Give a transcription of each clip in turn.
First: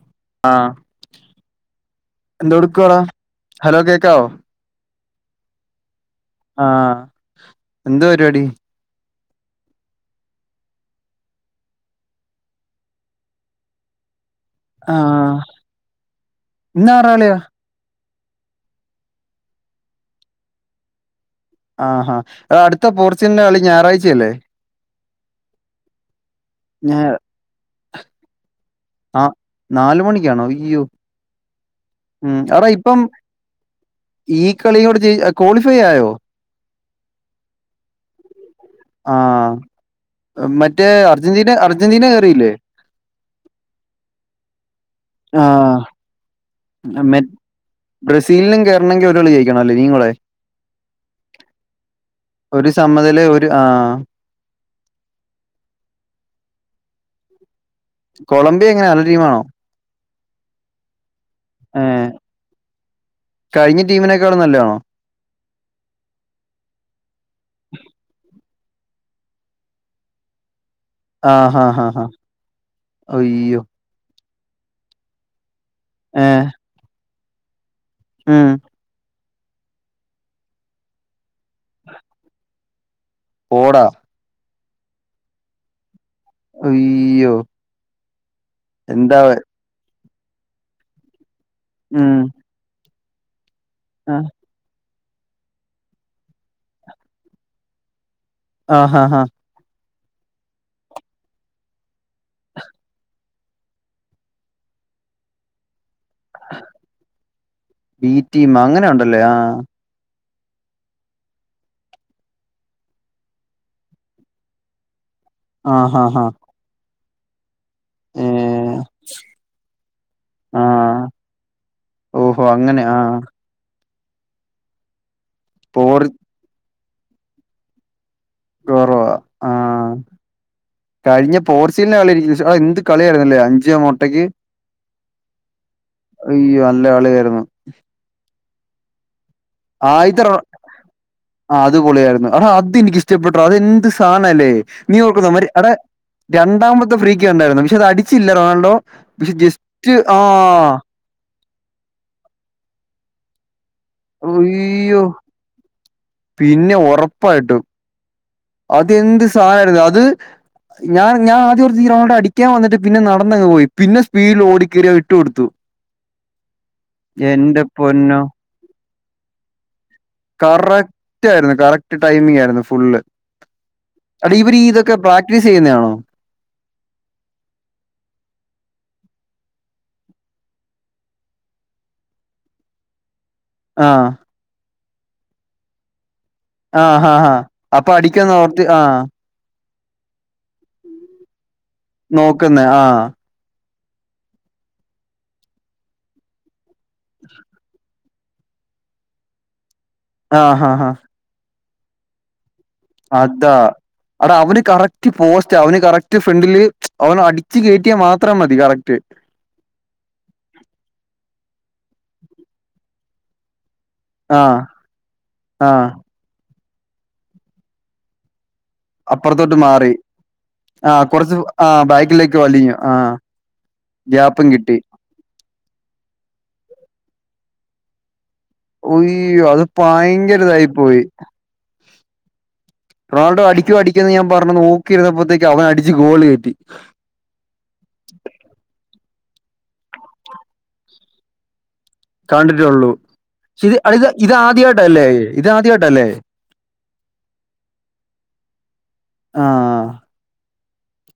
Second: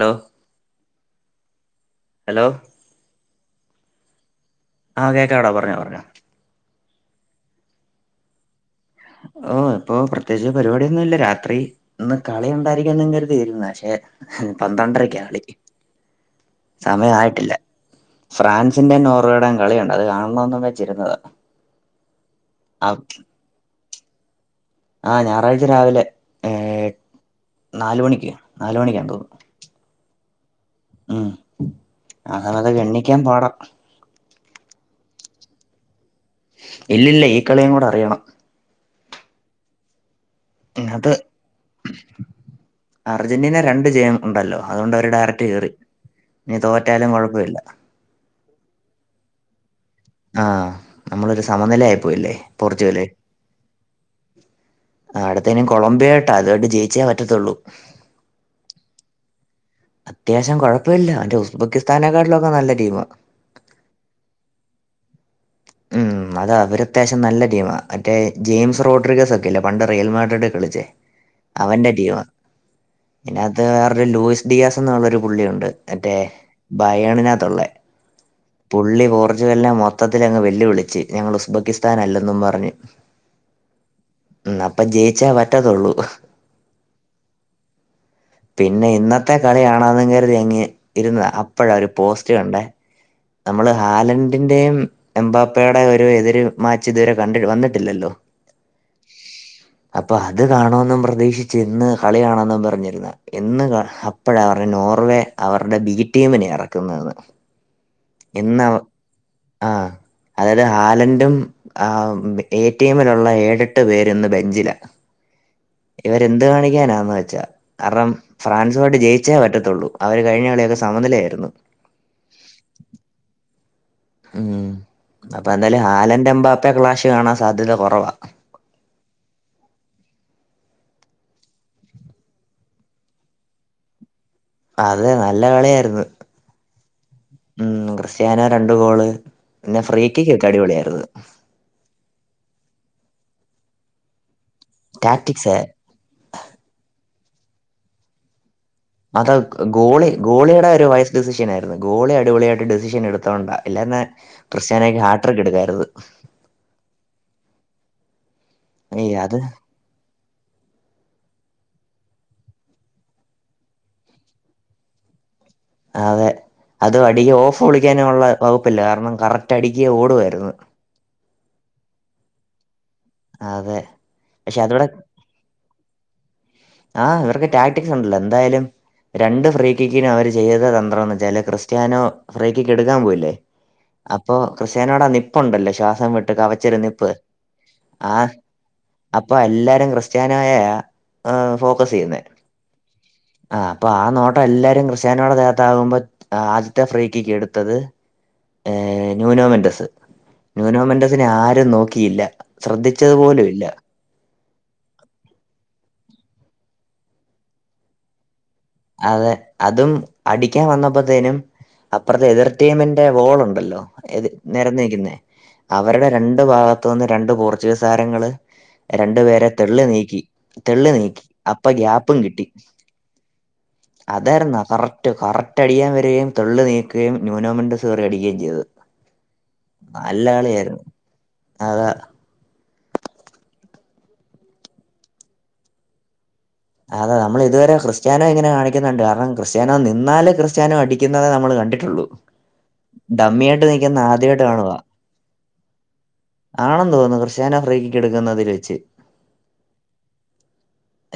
Hello ആ hello എന്തുടുക്കുവാടാ hello കേക്കാവോ ആ കേക്കാടാ പറഞ്ഞോ പറഞ്ഞോ ആ എന്ത പരിപാടി ഓ ഇപ്പൊ പ്രത്യേകിച്ച് പരിപാടിയൊന്നുല്ല രാത്രി ഇന്ന് കളി ഉണ്ടായിരിക്കുന്ന് കരു തീര്ന്ന പക്ഷെ പന്ത്രണ്ടരക്ക ആഹ് കളി ഇന്നാറാളിയാ സമയായിട്ടില്ല ഫ്രാൻസിന്റെ നോർവേടേം കളിയുണ്ട് അത് കാണുന്ന് വെച്ചിരുന്നതാ ആഹാ എടാ ആ അടുത്ത പോർച്ചുൽ ന്റെ കളി ഞായറാഴ്ചയല്ലേ ആ ഞായറാഴ്ച രാവിലെ ഏ ഞായർ നാല് മണിക്ക് നാലുമണിക്കാ ആഹ് തോന്നുന്നു നാല് മണിക്കാണോ അയ്യോ ഉം എടാ അങ്ങനത് ഇപ്പം ഗണ്ണിക്കാൻ പാടാ ഈ കളിയോട് [unintelligible] ക്വാളിഫൈ ആയോ? ഇല്ല ല്ല ഈ കളിയും കൂടെ അറിയണം. ആഹ. മറ്റേ അത് അർജന്റീന അർജന്റീന കയറിയില്ലേ? അർജന്റീന രണ്ട് ജയം ഉണ്ടല്ലോ. അതുകൊണ്ട് അവര് ഡയറക്ട് കയറി. ആഹ് ഞ്ഞി തോറ്റാലും മെ കൊഴപ്പല്ല. ബ്രസീലിനും കയറണെങ്കി ഒരളി ജെയ് ണല്ല നീ കൂടെ ആ നമ്മളൊരു സമനില ആയിപ്പോയില്ലേ ഒരു പോർച്ചുഗല് സമനില ഒരു ആഹ് ആ അടുത്തേും കൊളംബിയോട്ടോ അതൊട്ട് ജയിച്ചേ പറ്റത്തുള്ളൂ കൊളംബിയ ങ്ങനെ നല്ല ടീമാണോ? അത്യാവശ്യം കുഴപ്പല്ല മറ്റേ ഏഹ് ഉസ്ബെക്കിസ്ഥാനെക്കാട്ടിലൊക്കെ നല്ല ടീംആ. കഴിഞ്ഞ ടീമിനെക്കാളും നല്ലട്ടീമാണോ? ഉം അത അവര് അത്യാവശ്യം നല്ല ടീമാണ്. മറ്റേ ജെയിംസ് റോഡ്രിഗസ് ഒക്കെല്ലേ പണ്ട് റിയൽമാർഡഡക്കെ കളിച്ചേ, ആഹ് ഹാ ഹാ അവന്റെ ഹാ ടീമ അയ്യോ അതിനകത്ത്. വടെ ലൂയിസ് ഡിയാസ് എന്നുള്ളൊരു പുള്ളിയുണ്ട് മറ്റേ ബയണിനകത്തുള്ളെ. ആഹ് പുള്ളി പോർച്ചുഗലിനെ മൊത്തത്തിൽ അങ്ങ് വെല്ലുവിളിച്ച് ഞങ്ങള് ഉസ്- ഉസ്ബക്കിസ്ഥാൻ അല്ലെന്നും പറഞ്ഞു വടെവാ ഉ അപ്പൊ ജയിച്ച പറ്റത്തുള്ളൂ അയ്യോ.. പിന്നെ എന്താ ഇന്നത്തെ കളിയണന്ന് കരുതി ഇങ്ങി ഇരുന്ന അപ് പ്പഴാ ഒരു ഉം പോസ്റ്റ് കണ്ടേ നമ്മള് ഹാലന്റിന്റെയും എംമ്പാപ്പയുടേം ഒരു എതിര് മാച്ച് ഇതുവരെ കണ്ട വന്നിട്ടില്ലല്ലോ? ആഹ ഹാ ആഹ. അപ്പൊ അത് കാണോന്നും പ്രതീക്ഷിച്ച് ന്ന് കളിയാണോെന്നും പറഞ്ഞിരുന്ന എന്ന് ഹ് പ്പോഴ അവരുടെ നോർവേ അവരുടെ ബി ടീമിനെ ഇറക്കുന്നതെന്ന് ബി ടീം ഇന്ന [inaudible] ആഹ് അതായത് ഹാലൻഡും ആഹ് എടിഎമ്മിലുള്ള ഏഴെട്ട് പേര് ഇന്ന് ബെജ്ജില. ആ ഹാ ഹാ ഇവരെന്ത് കാണിക്കാനാന്ന് വെച്ചാ കാരണം. ഏ ഫ്രാൻസുയിട്ട് ജയിച്ചേ പറ്റത്തുള്ളൂ. അവര് കഴിഞ്ഞ ആ കളെയൊക്കെ സമനിലയായിരുന്നു. ഓഹോ അങ്ങനെ ആഹ്. ഹ ഉം അപ്പൊ ന്തായാലും ഹാലൻന്റെ എംമ്പാപ്പ ക്ലാഷ് കാണാൻ സാധ്യത കുറവാ. കൊറവ ആഹ്. കഴിഞ്ഞ പോർച്ചീഗലിന്റെ കളിയിശ്രദ്ധിച്ചോ? ആഹ് എന്ത് കളിയായിരുന്നല്ലേ അഞ്ച മൊട്ടയ്ക്ക്. അതെ നല്ല കളിയായിരുന്നു അയ്യോ നല്ല കാളിയരുന്നു. ഉം ക്രിസ്ത്യാനോ രണ്ടു ഗോള്. പിന്നെ ഫ്രീക്കക്ക് അടിപൊളിയായിരുന്നു. ആഹ് അതുപൊളിയായിരുന്നു അടാ അതനിക്കിഷ്ടപ്പെെട്ട അതെ എന്ത് സാധന അല്ലേ നീ ഓർക്കു അമരി ടാറ്റിക്സ് അടാ രണ്ടാമത്തെ ഫ്രീക്ക് ഉണ്ടായിരുന്നു. പക്ഷെ അത് അടിച്ചില്ല റൊണാൾഡോ. പക്ഷെ അത ജസ്റ്റ് ഗോളി ആ ഗോളിയുടെ ഒരു വൈസ് ഡെസിഷനായിരുന്നു ഗോളി അടിപൊളിയായിട്ട് ഡെസിഷൻ എടുത്തുകണ്ട. ല്ലയിരുന്നേ.. അയ്യോ. പിന്നെ ഉറപ്പായിട്ടും. ഏയ് അതെന്ത് അത് സഹരഅത്. ഞാൻ ഞാ ആദ്യ ഒരുറൗണ്ട് അടിക്കാ വന്നട്ട് പിന്നെ നടന്നങ്ങ് പോയി. പിന്നെ സ്പീഡിൽ ഓടിക്കയറിയ വിട്ടു കൊടുത്തു. അതെ അതും അടെ ഓഫ് എന്റെ പൊന്നോ കളിക്കാനള്ള വകുപ്പില്ല. കാരണം കറക്റ്റ് അടക്ക് ഓടുവയിരുന്നു കറക്റ്റ് ആയിരുന്നു. കറക്റ്റ് ടൈമിംഗയിരുന്നു ഫുള്ള്. അതെ അടെ ഇവര് പക്ഷെ അതിവിടെ തൊക്കെ പ്രാക്ടീസ് ചെയ്യുന്നണോ? ആഹ് ഇവർക്ക് ടാക്ടിക്സ് ഉണ്ടല്ലോ? ന്തായാലും. രണ്ട് ഫ്രീക്കിക്കിനും അവര് ചെയ്ത തന്ത്രം എന്ന് വെച്ചാല് ക്രിസ്ത്യാനോ ഫ്രീക്കിക്ക് എടുക്കാൻ പോയില്ലേ? ആഹ്. അപ്പൊ ക്രിസ്യനോട നിപ്പുണ്ടല്ലോ ശ്വാസം വിട്ട് കവച്ചരു ആ നിപ്പ് ഹാ ഹാ അപ്പൊ അടിക്കന്ന് ഓർത്തി ആഹ് ഇപ്പൊ എല്ലാരും ക്രിസ്ത്യാനായ ഫോക്കസ് ചെയ്യുന്ന നോക്കുന്നെ ആ ആഹ് അപ്പൊ ആ നോട്ടം എല്ലാരും ക്രിസ്ത്യാനോടെ ആകുമ്പോ ആദ്യത്തെ അഫ്രീക്കയ്ക്ക് എടുത്തത് ഏർ ന്യൂനോമെന്റസ് ആ ഹാ ഹാ ന്യൂനോമെന്റസിനെ ആരും നോക്കിയില്ല. ശ്രദ്ധിച്ചത് പോലും അതാ ഇല്ല അടാ അവന് കറക്റ്റ് പോസ്റ്റ് അവന് കറക്റ്റ് ഫ്രണ്ടില് അവന അടിച്ചു കയറ്റിയാൽ മാത്രം മതി കറക്റ്റ് അതെ അതും അടിക്കാൻ വന്നപ്പോത്തേനും അപ്പറത്തെ എതിർടീമിന്റെ വോൾണ്ടല്ലോ ആ നിരന്ന നിക്കുന്നേ ആ അവരുടെ രണ്ടു ഭാഗത്തു നിന്ന് രണ്ടു പോർച്ചുഗീസ് താരങ്ങള് രണ്ടു പേരെ അപ്പുറത്തോട്ട് തെള് മാറി നീക്കി അപ്പൊ ഗ്യാപ്പും കിട്ടി. ആഹ് അതായിുന്നാ കറക്റ്റ് കറക്റ്റ് അടിയാൻ വരകയും തൊള് നീക്കുകയും ന്യൂനോമെൻറ്സ്യറി അടുകയും ചെയ്ത് അത് ഭയങ്കരതായി പോയി അതാ റൊണാഡോടിക്കോടിക്കെന്ന് ഞാൻ പറഞ്ഞു നോക്കിയിരുന്നപ്പോഴത്തേക്ക് അവൻ അടിച്ച് ഗോൾ കറ്റി അതെ നമ്മൾ ഇതുവരെ ക്രിസ്ത്യാനോ ഇങ്ങനെ കാണിക്കുന്നുണ്ട് കാരണം ക്രിസ്ത്യാനോ നിന്നാ ക്രിസ്ത്യാനോ അടിക്കുന്നതേ നമ്മൾ കണ്ടിട്ടുള്ളൂ ഡമ്മിയായിട്ട് കണ്ടിട്ടേുള്ളൂക്ഷ നിൽക്കുന്ന ഇത് ആദ്യമായിട്ട് കാണുക ആദ്യമായിട്ടല്ലേ ആണെന്ന് തോന്നുന്നു. ക്രിസ്റ്റിയന അഫ്രീക്കിക്ക് എടുക്കുന്നതിൽ വെച്ച് ആഹ്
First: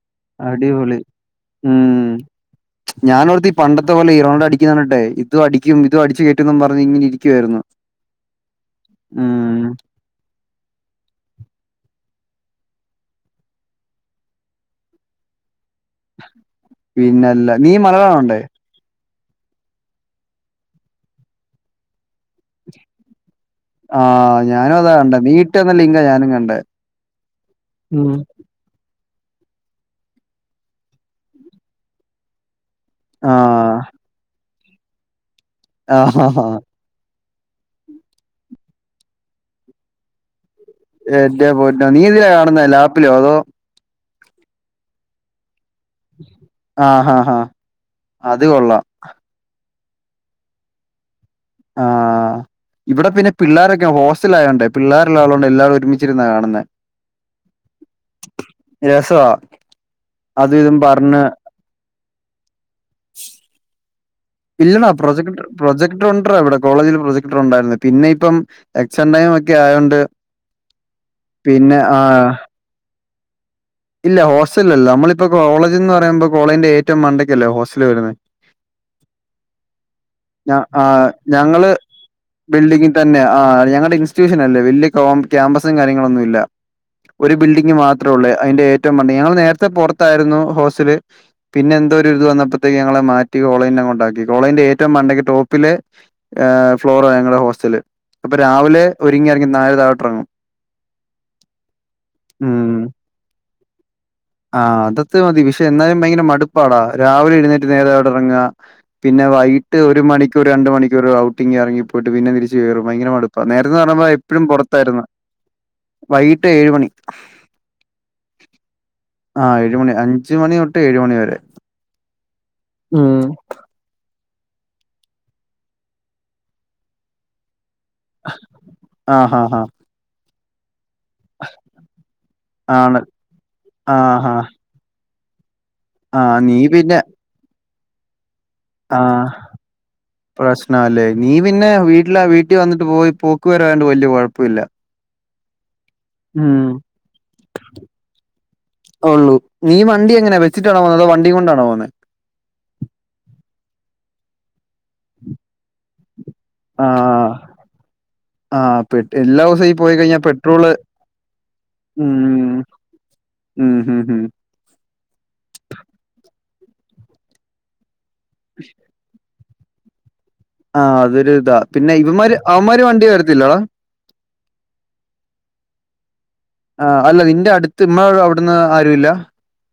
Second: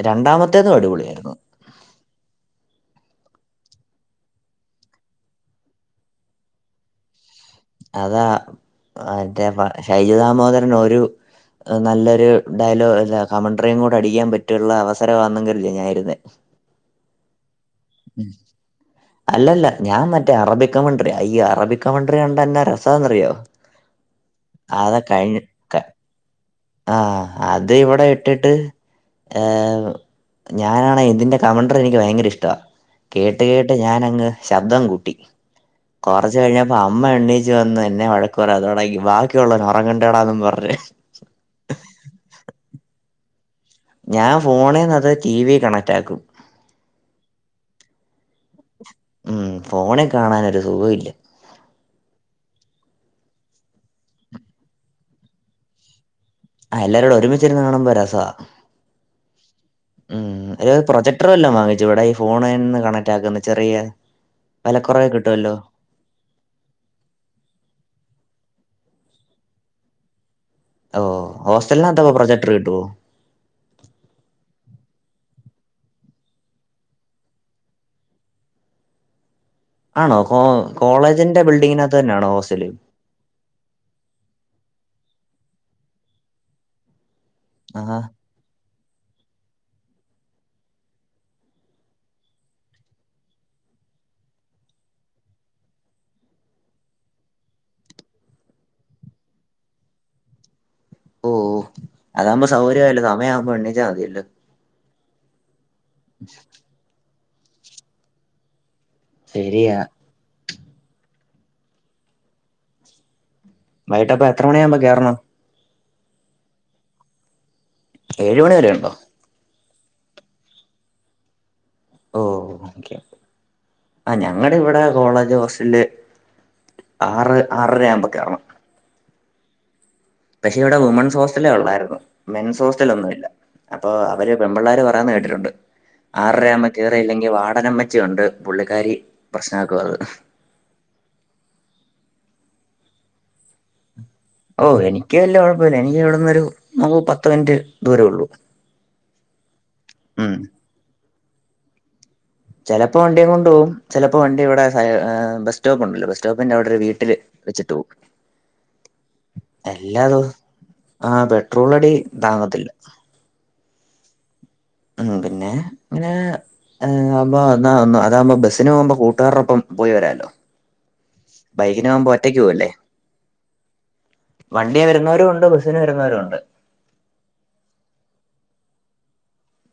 രണ്ടാമത്തേതും അടിപൊളി അടിപൊളിയായിരുന്നു ഞാനൻവിടത്ത് ഈ പണ്ടത്തെ പോലെ ഇറോഡ അടിക്കുന്നാണ്ട്ടെ ഇത്ടിക്കും ഇും അടിച്ചു കയറ്റുന്നും പറഞ് ഇങ്ങന ഇരിക്കുവായിരുന്നു. അതാ മറ്റേ ഉം ശൈജ ദാമോദരൻ ഒരു നല്ലൊരു ഡയലോഗ് അല്ല കമൻറിയും കൂടെ അടിക്കാൻ പറ്റുള്ള അവസരമാണെങ്കിലല്ല പിന്നെ പിന്നെല്ല നീ മലയാണോണ്ടേ അല്ലല്ല ഞാൻ മറ്റേ അറബി കമണ്ട്രി അയ്യോ അറബി കമട്രി കണ്ടന്നാ രസാന്ന്റിയോ ആഹ് ഞാനും അതാ കണ്ട നീട്ട എന്ന ലിങ്ക ഞാനും കണ്ടേ ആഹ് അത് ഇവിടെ ഉം ഇട്ടിട്ട് ഞാനാണ് ഇതിൻ്റെ കമൻണ്ടർ എനിക്ക് ഭയങ്കര ഇഷ്റ്റാ ആ കേട്ട് കേട്ട് ഞാനങ്ങ് ശബ്ദം കൂട്ടി ആ കൊറച്ച് കഴിഞ്ഞപ്പോ അമ്മ എണീച്ചു വന്ന് എന്നെ വഴക്ക് പറയാൻ തൊടങ്ങി ബാക്കിയുള്ളവർ ഉ റങ്ങട്ടെ ന്നും പറേഞ് എന്റെ പൊന്നു നീ ഏതിൽ ആ കാണുന്ന ലാപ്പിലോ അതോ ഞാൻ ഫോണിന്ന് അത് ടി വി കണക്റ്റ ആക്കും. ആ അത് കൊള്ളാം ഫോണെ കാണാനൊരു സുഖല്ല ആഹ ഇവിടെ പിന്നെ പിള്ളോരൊക്കെ ഹോസ്റ്റലായതൊണ്ട് പിള്ളേരുള്ളളുകൊണ്ട്ല്ലരും ഒരുമിച്ചിരുന്ന കാണുന്നുന്നത്. എല്ലാരും ഒരുമിച്ചിരുന്നു കാണുമ്പോ രസാ രസവാ അത് ഒരു ഇതും പറഞ്ഞ് പ്രൊജക്ടറ എല്ലാം വാങ്ങിച്ചുടെ? ഫോണിന്ന് കണക്ട് ആക്കുന്നു ചെറിയ ഇല്ലടാ വെലക്കുറവേ പ്രൊജക്ട് കിട്ടുമല്ലോ പ്രൊജക്ടർ ഉണ്ട ഇവിടെ കോളേജില് പ്രൊജക്ടർ ഉണ്ടായിരുന്നു. പിന്നെ ഇപ്പം എക്സടൈം ഒക്കെ ആയതോണ്ട് ഓ ഹോസ്റ്റലിനകത് പ്രൊജക്ടർ കിട്ടുവോ? ഇല്ല ഹോസ്റ്റലല്ലേ നമ്മളിപ്പൊ കോളേജ്ന്ന് പറയുമ്പോ കോളേജ്ന്റെ ഏറ്റവും മണ്ടയ്ക്കല്ലേ ഹോസ്റ്റൽല് വരുന്നത് ആണോ ഞ കോളേജിന്റെ ബിൽഡിങ്ങിനകത്തന്നെയാണോ ഹോസ്റ്റൽ? തന്നെഞങ്ങളുടെ ഇൻസ്റ്റിറ്റ്യൂഷൻ അല്ലേ വലിയ ക്യാമ്പസും കാര്യങ്ങളൊന്നും ഇല്ല ഒരു ബിൽഡിംഗ് ആഹാ മാത്രമേ ഉള്ളൂ. അതിന്റെ ഏറ്റവും പണ്ട ഞങ്ങൽ നേരത്തെ പുറത്തായിരുന്നു ഹോസ്റ്റൽ പിന്നെ എന്തോ ഇത് വന്നപ്പോഴത്തേക്ക് ഞങ്ങളെ മാറ്റി കോളയിന്റെ കൊണ്ടാക്കി കോളേന്റെ ഏറ്റവും മണ്ടയ്ക്ക് ടോപ്പില് ഫ്ലോർ ഞങ്ങളുടെ ഹോസ്റ്റല് അപ്പൊ രാവിലെ ഒരുങ്ങി ഇറങ്ങി നാല് താഴട്ട ഇറങ്ങും ഓ അതാകുമ്പോ ഉം സൗകര്യവല്ലേ സമയം ആവുമ്പോ എണ്ണച്ചാൽ മതിയല്ലോ ആഹ് അതത് മതി വിഷ എന്നായാലും ഭയങ്കര മടുപ്പാടാ രാവിലെ എഴുന്നേറ്റ്് നേരെ അവിടെ ഇറങ്ങുക പിന്നെ ശരിയാ വൈകിട്ട് ഒരു മണിക്കൂ രണ്ടണ്ട് മണിക്കൂർ ഔട്ടിങ് ഇറങ്ങിപ്പോയിട്ട് പിന്നെ തിരിച്ച കയറും ഭയങ്കര മടുക്കും. അപ്പൊ നേരത്തെ പറഞ്ഞുമ്പോ വൈകിട്ടപ്പ എപ്പോഴും എത്ര മണിയാകുമ്പോ പുറത്തായിരുന്നു കേറണം വൈകിട്ട് ഏഴ് മണി ഏഴ് മണി വരെ ഉണ്ടോ? ആ ഏഴ് മണി അഞ്ചുമണി തൊട്ട് ഏഴ് മണി വരെ ഓഹ് ഓകെ ഉം ആ ഞങ്ങളുടെ ഇവിടെ കോളേജ് ഹോസ്റ്റല് ആറ് ആറര ആവുമ്പോ കേറണം ആ ആഹ ആഹ പക്ഷെ ഇവിടെ വുമൻസ് ഹോസ്റ്റല് ഉള്ളായിരുന്നു മെൻസ് ഹോസ്റ്റല് ആണ് ഒന്നുമില്ല അപ്പൊ ആഹ് അവര് ഹാ പെൺപിള്ളേര് പറ ന്ന് കേട്ടിട്ടുണ്ട് ആഹ് ആറര നീ ആവുമ്പോ പിന്നെ കേറില്ലെങ്കിൽ വാർഡൻ അമ്മച്ചി ഉണ്ട് പുള്ളിക്കാരി പ്രശ്നമാക്കും അത് പ്രശ്നം അല്ലേ നീ പിന്നെ വീട്ടില വീട്ടിൽ വന്നിട്ട് പോയി പോക്ക് വരണ്ട് വലിയ കുഴപ്പമില്ല ഓ എനിക്ക് വല്യ കുഴപ്പില്ല എനിക്കിവിടെ ഉം ന്നൊരു പത്ത് മിനിറ്റ് ദൂരേ ഉള്ളൂ ഉം എങ്ങനെ ട്ട പോവുന്നത് വണ്ടി കൊണ്ടാണോ പോവുന്നത്? ചെലപ്പോ വണ്ടി കൊണ്ട് പോകും ചെലപ്പോ വണ്ടി ഇവിടെ ബസ് സ്റ്റോപ്പ് ഉണ്ടല്ലോ ബസ് സ്റ്റോപ്പിൻ്റെ അവിടെ ഒരു വീട്ടില് ആഹ് വച്ചിട്ട് പോകും ആഹ് എല്ലാ ദിവസവും ഈ പോയി എല്ലാ കഴിഞ്ഞാ ദിവസവും പെട്രോള് ആ പെട്രോൾ അടി ഉം താങ്ങത്തില്ല ഉം ഹം ഹം ആഹ് പിന്നെ അങ്ങനെ ആവുമ്പോ അതാകുമ്പോ ബസ്സിന് പോകുമ്പോ കൂട്ടുകാാരടൊപ്പം പോയിവരാല്ലോ ആഹ് അതൊരു ഇതാ പിന്നെ ഇവന്മാര് പോവല്ലേ അവന്മാര് വണ്ടി തരത്തില്ലടാ? വണ്ടിയെ വരുന്നവരും ഒണ്ട് ബസ്സിന് വരുന്നവരും ഒണ്ട്. ആ അല്ല നിന്റെ അടുത്ത് ഇമ്മ അവിടുന്ന് ആരു ഇല്ല?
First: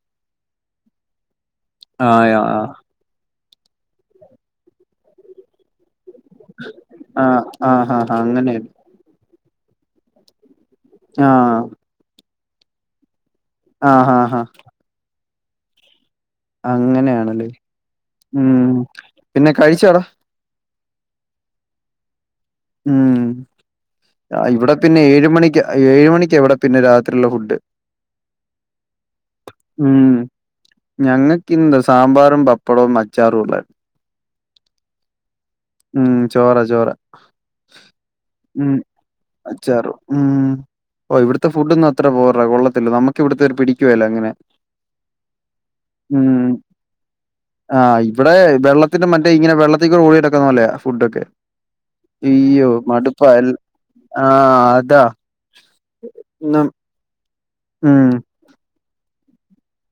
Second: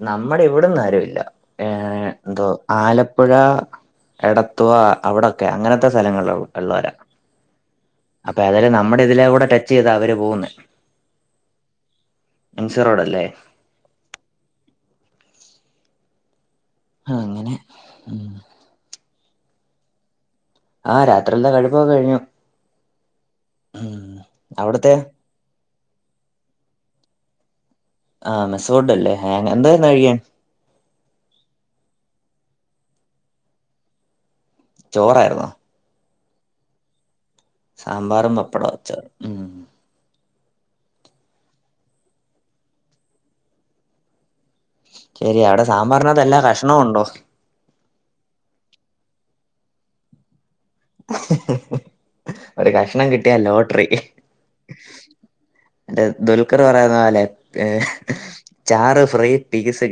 നമ്മുടെ ഇവിടന്നാരുല്ല ഏഹ് ആഹ് എന്തോ ആഹ് ആല ടപ്പുഴ എടത്തുവ അവിടൊക്കെ അങ്ങനത്തെ സ്ഥലങ്ങളള്ളൂ. ആഹ് ആ ഹാ ഹാ അങ്ങനെയ ഏതായാലും നമ്മുടെ ഇതിലെ കൂടെ ടച്ച് ചെയ്താ അവര് പോവുന്നെ. ആഹ്. എം സി റോഡല്ലേ. ആഹ് ഹാ ഹാ. [inaudible] അങ്ങനെയാണല്ലേ അങ്ങനെ ഉം പിന്നെ കഴിച്ചോ? ആഹ് രാത്രിൽത കഴിപ്പൊക്കെ കഴിഞ്ഞു. ഉം ഉം ഇവിടെ അവിടത്തെ പിന്നെ ഏഴ് മണിക്ക. ഏഴ് മണിക്കാ ഇവ്ടെ പിന്നെ രാത്രിള്ള ഫുഡ്. ആഹ് മെസ്സ് ഫൂഡല്ലേ ഹാങ്ങ് എന്തായിന്ന് ഉം കഴിക്കാൻ? ഞങ്ങക്കിന്ന് സാമ്പാറും പപ്പടവും അച്ചാറുംള്ള ചോറായിര്ന്നോ? ഉം ചോറ് ചോറ് സാമ്പാറും പപ്പടോം അച്ചാറും ഉം അച്ചാറും ഉം ഓഹ് ഇവിടുത്തെ ഫുഡ്ഡൊന്നും അത്ര പോര, കൊള്ളത്തില്ല നമ്മുക്ക് ഇവിടുത്തെ പിടിക്കുവേല അങ്ങനെ. ശരിയാ അവിടെ സാമ്പാറിനകത്ത് ഉം എല്ലാ കഷ്ണവു ഉണ്ടോ? ആഹ് ഇവിടെ വെള്ളത്തിൻ്റെ മറ്റേ ഇങ്ങനെ വെള്ളത്തിക്കൂടെ ഒഴ്കി നടക്കുന്ന പോലെ യാ ഫുഡ് ഒക്കെ ഹുംഹും. ഒരു കഷണം കിട്ടിയാ എൽ ലോട്ടറി, ആഹ് അതാ ദുൽഖർ ന്നും പറ യ്ന്നപോലെ ഹ്ഹ് ഉം ചാറ് ഫ്രീ പിസ്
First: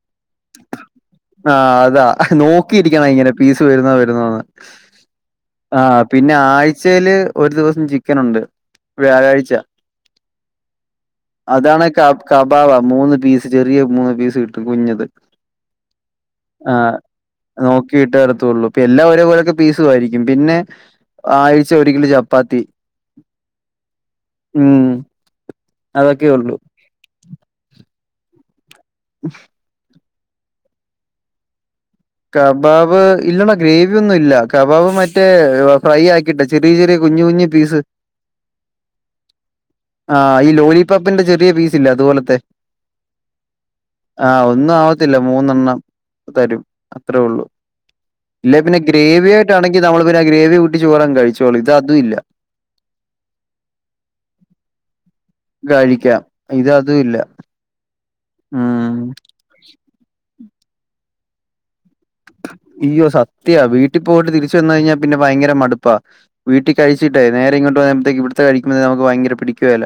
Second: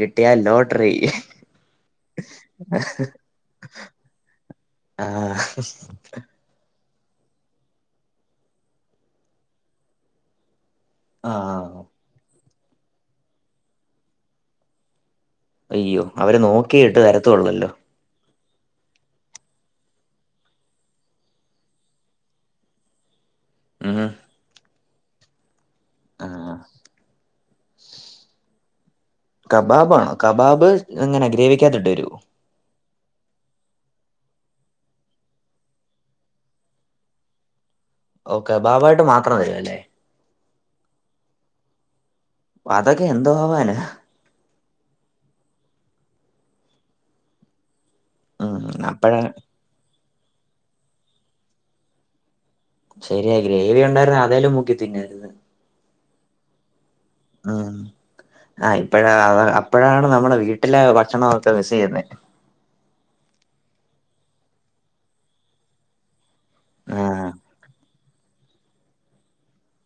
ആഹ് അതാ നോക്കിയിരിക്കണം ഇങ്ങനെ പീസ് വരുന്നോ വരുന്നോന്ന്. ആഹ് ഹ്ഹ്. ച്ചേല് ഒരു ദിവസം ചിക്കനുണ്ട് വ്യാഴാഴ്ച. ആഹ്. അതാണേ ക കബാവാ മൂന്ന് പീസ് ചെറിയ മൂന്ന് പീസ് കിട്ടും കുഞ്ഞത്. അയ്യോ അവര് നോക്കിയിട്ട് തരത്തു ള്ളല്ലോ. കീട്ടാരത്തൊള്ളു ഇപ്പയെല്ലാം ഒരേപോലത്തെ പീസുവായിരിക്കും പിന്നെ ആഴ്ചെയൊരിക്കല് ചപ്പാത്തി ഉംഹ് ഉം അതൊക്കെയൊള്ളു കബാബാണോ കബാബ് എങ്ങനെ ഗ്രേവിക്കാത്തിട്ടെരോ? കബാബ് ഇല്ലടാ ഗ്രേവിയൊന്നുല്ല കബാബ് മറ്റേ ഫ്രൈയാക്കിട്ട് ചെറിയ ചെറിയ കുഞ്ഞു കുഞ്ഞ് പീസ് ഓ കബാബായിട്ട് മാത്രവല്ലലേ? ആഹ ഈ ലോലിപോപ്പിന്റെ ചെറിയ പീസില്ലേ അതുപോലത്തെ അതൊക്കെ എന്തോ ആവാനാ? ആഹ് ഒന്നും ആവത്തില്ല മൂന്നെണ്ണം തരും അത്രേയൊള്ളു ഇല്ലേപിന്നെ ഉം അപ്പഴാ ഗ്രേവിയായിട്ടാണെങ്കി നമ്മള് പിന്നെ ആ ഗ്രേവി കൂട്ടി ചോറങ്ങ് കഴിച്ചോളും ഇത് അതുവില്ല ശെരിയാ ഗ്രേവിയൊണ്ടായിരുന്നേ അതേലും മുക്കി തിന്നായിര്ന്ന് കഴിക്കാം ഇത് അതുവില്ല ഉം ആഹ് ഇപ്പഴാ അപ്പഴാണ് നമ്മടെ വീട്ടിലെ ഭക്ഷണൊക്കെ മിസ്സെയ്യുന്നേ ഇയ്യോ സത്യയാ വീട്ടി പോയിട്ട് തിരിച്ച് വന്ന്കയിഞ്ഞാ പിന്നെ ഭയങ്കര മടുപ്പാ വീട്ടി കഴിച്ചിട്ടേ ആഹ് നേരെയിങ്ങോട്ട് വരുമ്പത്തേക്കും ഇവ്ടുത്തെ കഴിക്കുമ്പോതന്നെ നമുക്ക് ഭയങ്ക പിടിക്കുവേല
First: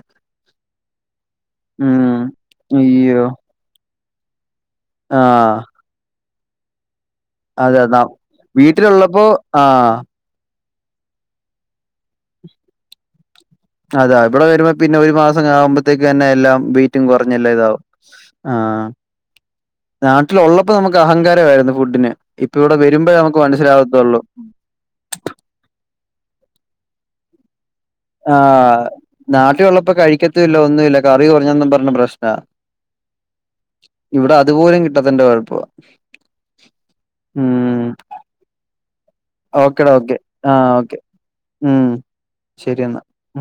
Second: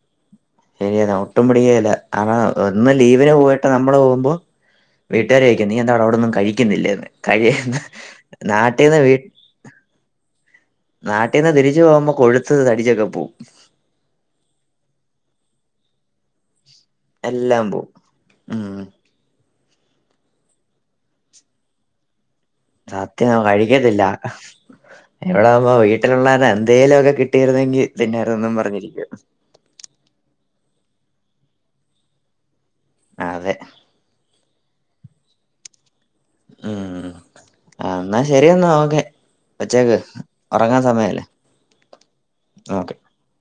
ശെരിയാത് ഒട്ടും പിടിക്കേല ഉം. കാരണം ഒന്ന് അയ്യോ! ലീവിന് പോയിട്ട് നമ്മള് പോകുമ്പോ വീട്ടാര് ആഹ്. ചോയിക്കും നീ എന്താടാ അവിടൊന്നും കഴിക്കുന്നില്ലേന്ന് കഴി അതെ ന നാട്ടീന്ന് വീ വീട്ടിലുള്ളപ്പോ ആഹ്. നാട്ടീന്ന് തിരിച്ച് പോകുമ്പോ കൊഴുത്ത് തടിച്ചൊക്കെ പോവും അതാ ഇവടെ വരുമ്പോ പിന്നെ ഒരു മാസം ആവുമ്പോത്തേക്ക് തന്നെ എല്ലാം വെ യ്റ്റും എല്ലാം കൊറഞ്ഞെല്ലായിതാവും പോവും ഉം ആഹ് നാട്ടിലൊള്ളപ്പോ നമ്മക്ക് അഹങ്കാരവായിരുന്നു ഫുഡിന് ഇപ്പൊവിടെ വരുമ്പേ നമുക്ക് മനസ്സിലാവത്തൊള്ളൂ ഇവിടാവുമ്പോ വീട്ടിലുള്ളത് എന്തേലൊക്കെ കിട്ടിയിരുന്നെങ്കി ആഹാ നാട്ടിയൊള്ളപ്പൊ കഴിക്കത്തുവില്ല ഒന്നുവില്ല കറി കൊറഞ്ഞെന്നും പറഞ്പ്രശ്നാ അതെ ഇവിടെ അതുപോലും കിട്ടാത്തെന്റെ കൊഴപ്പവാ ഉം ആ എന്നാ ശെരിയെന്നാ ഓക്കെ ഓക്കെടാ വെച്ചേക്ക് ഓക്കെ. ആ ഒറങ്ങാൻ ഓക്കെ. സമയായില്ലേ ഉം. ശരി ഓക്കെ എന്നാ.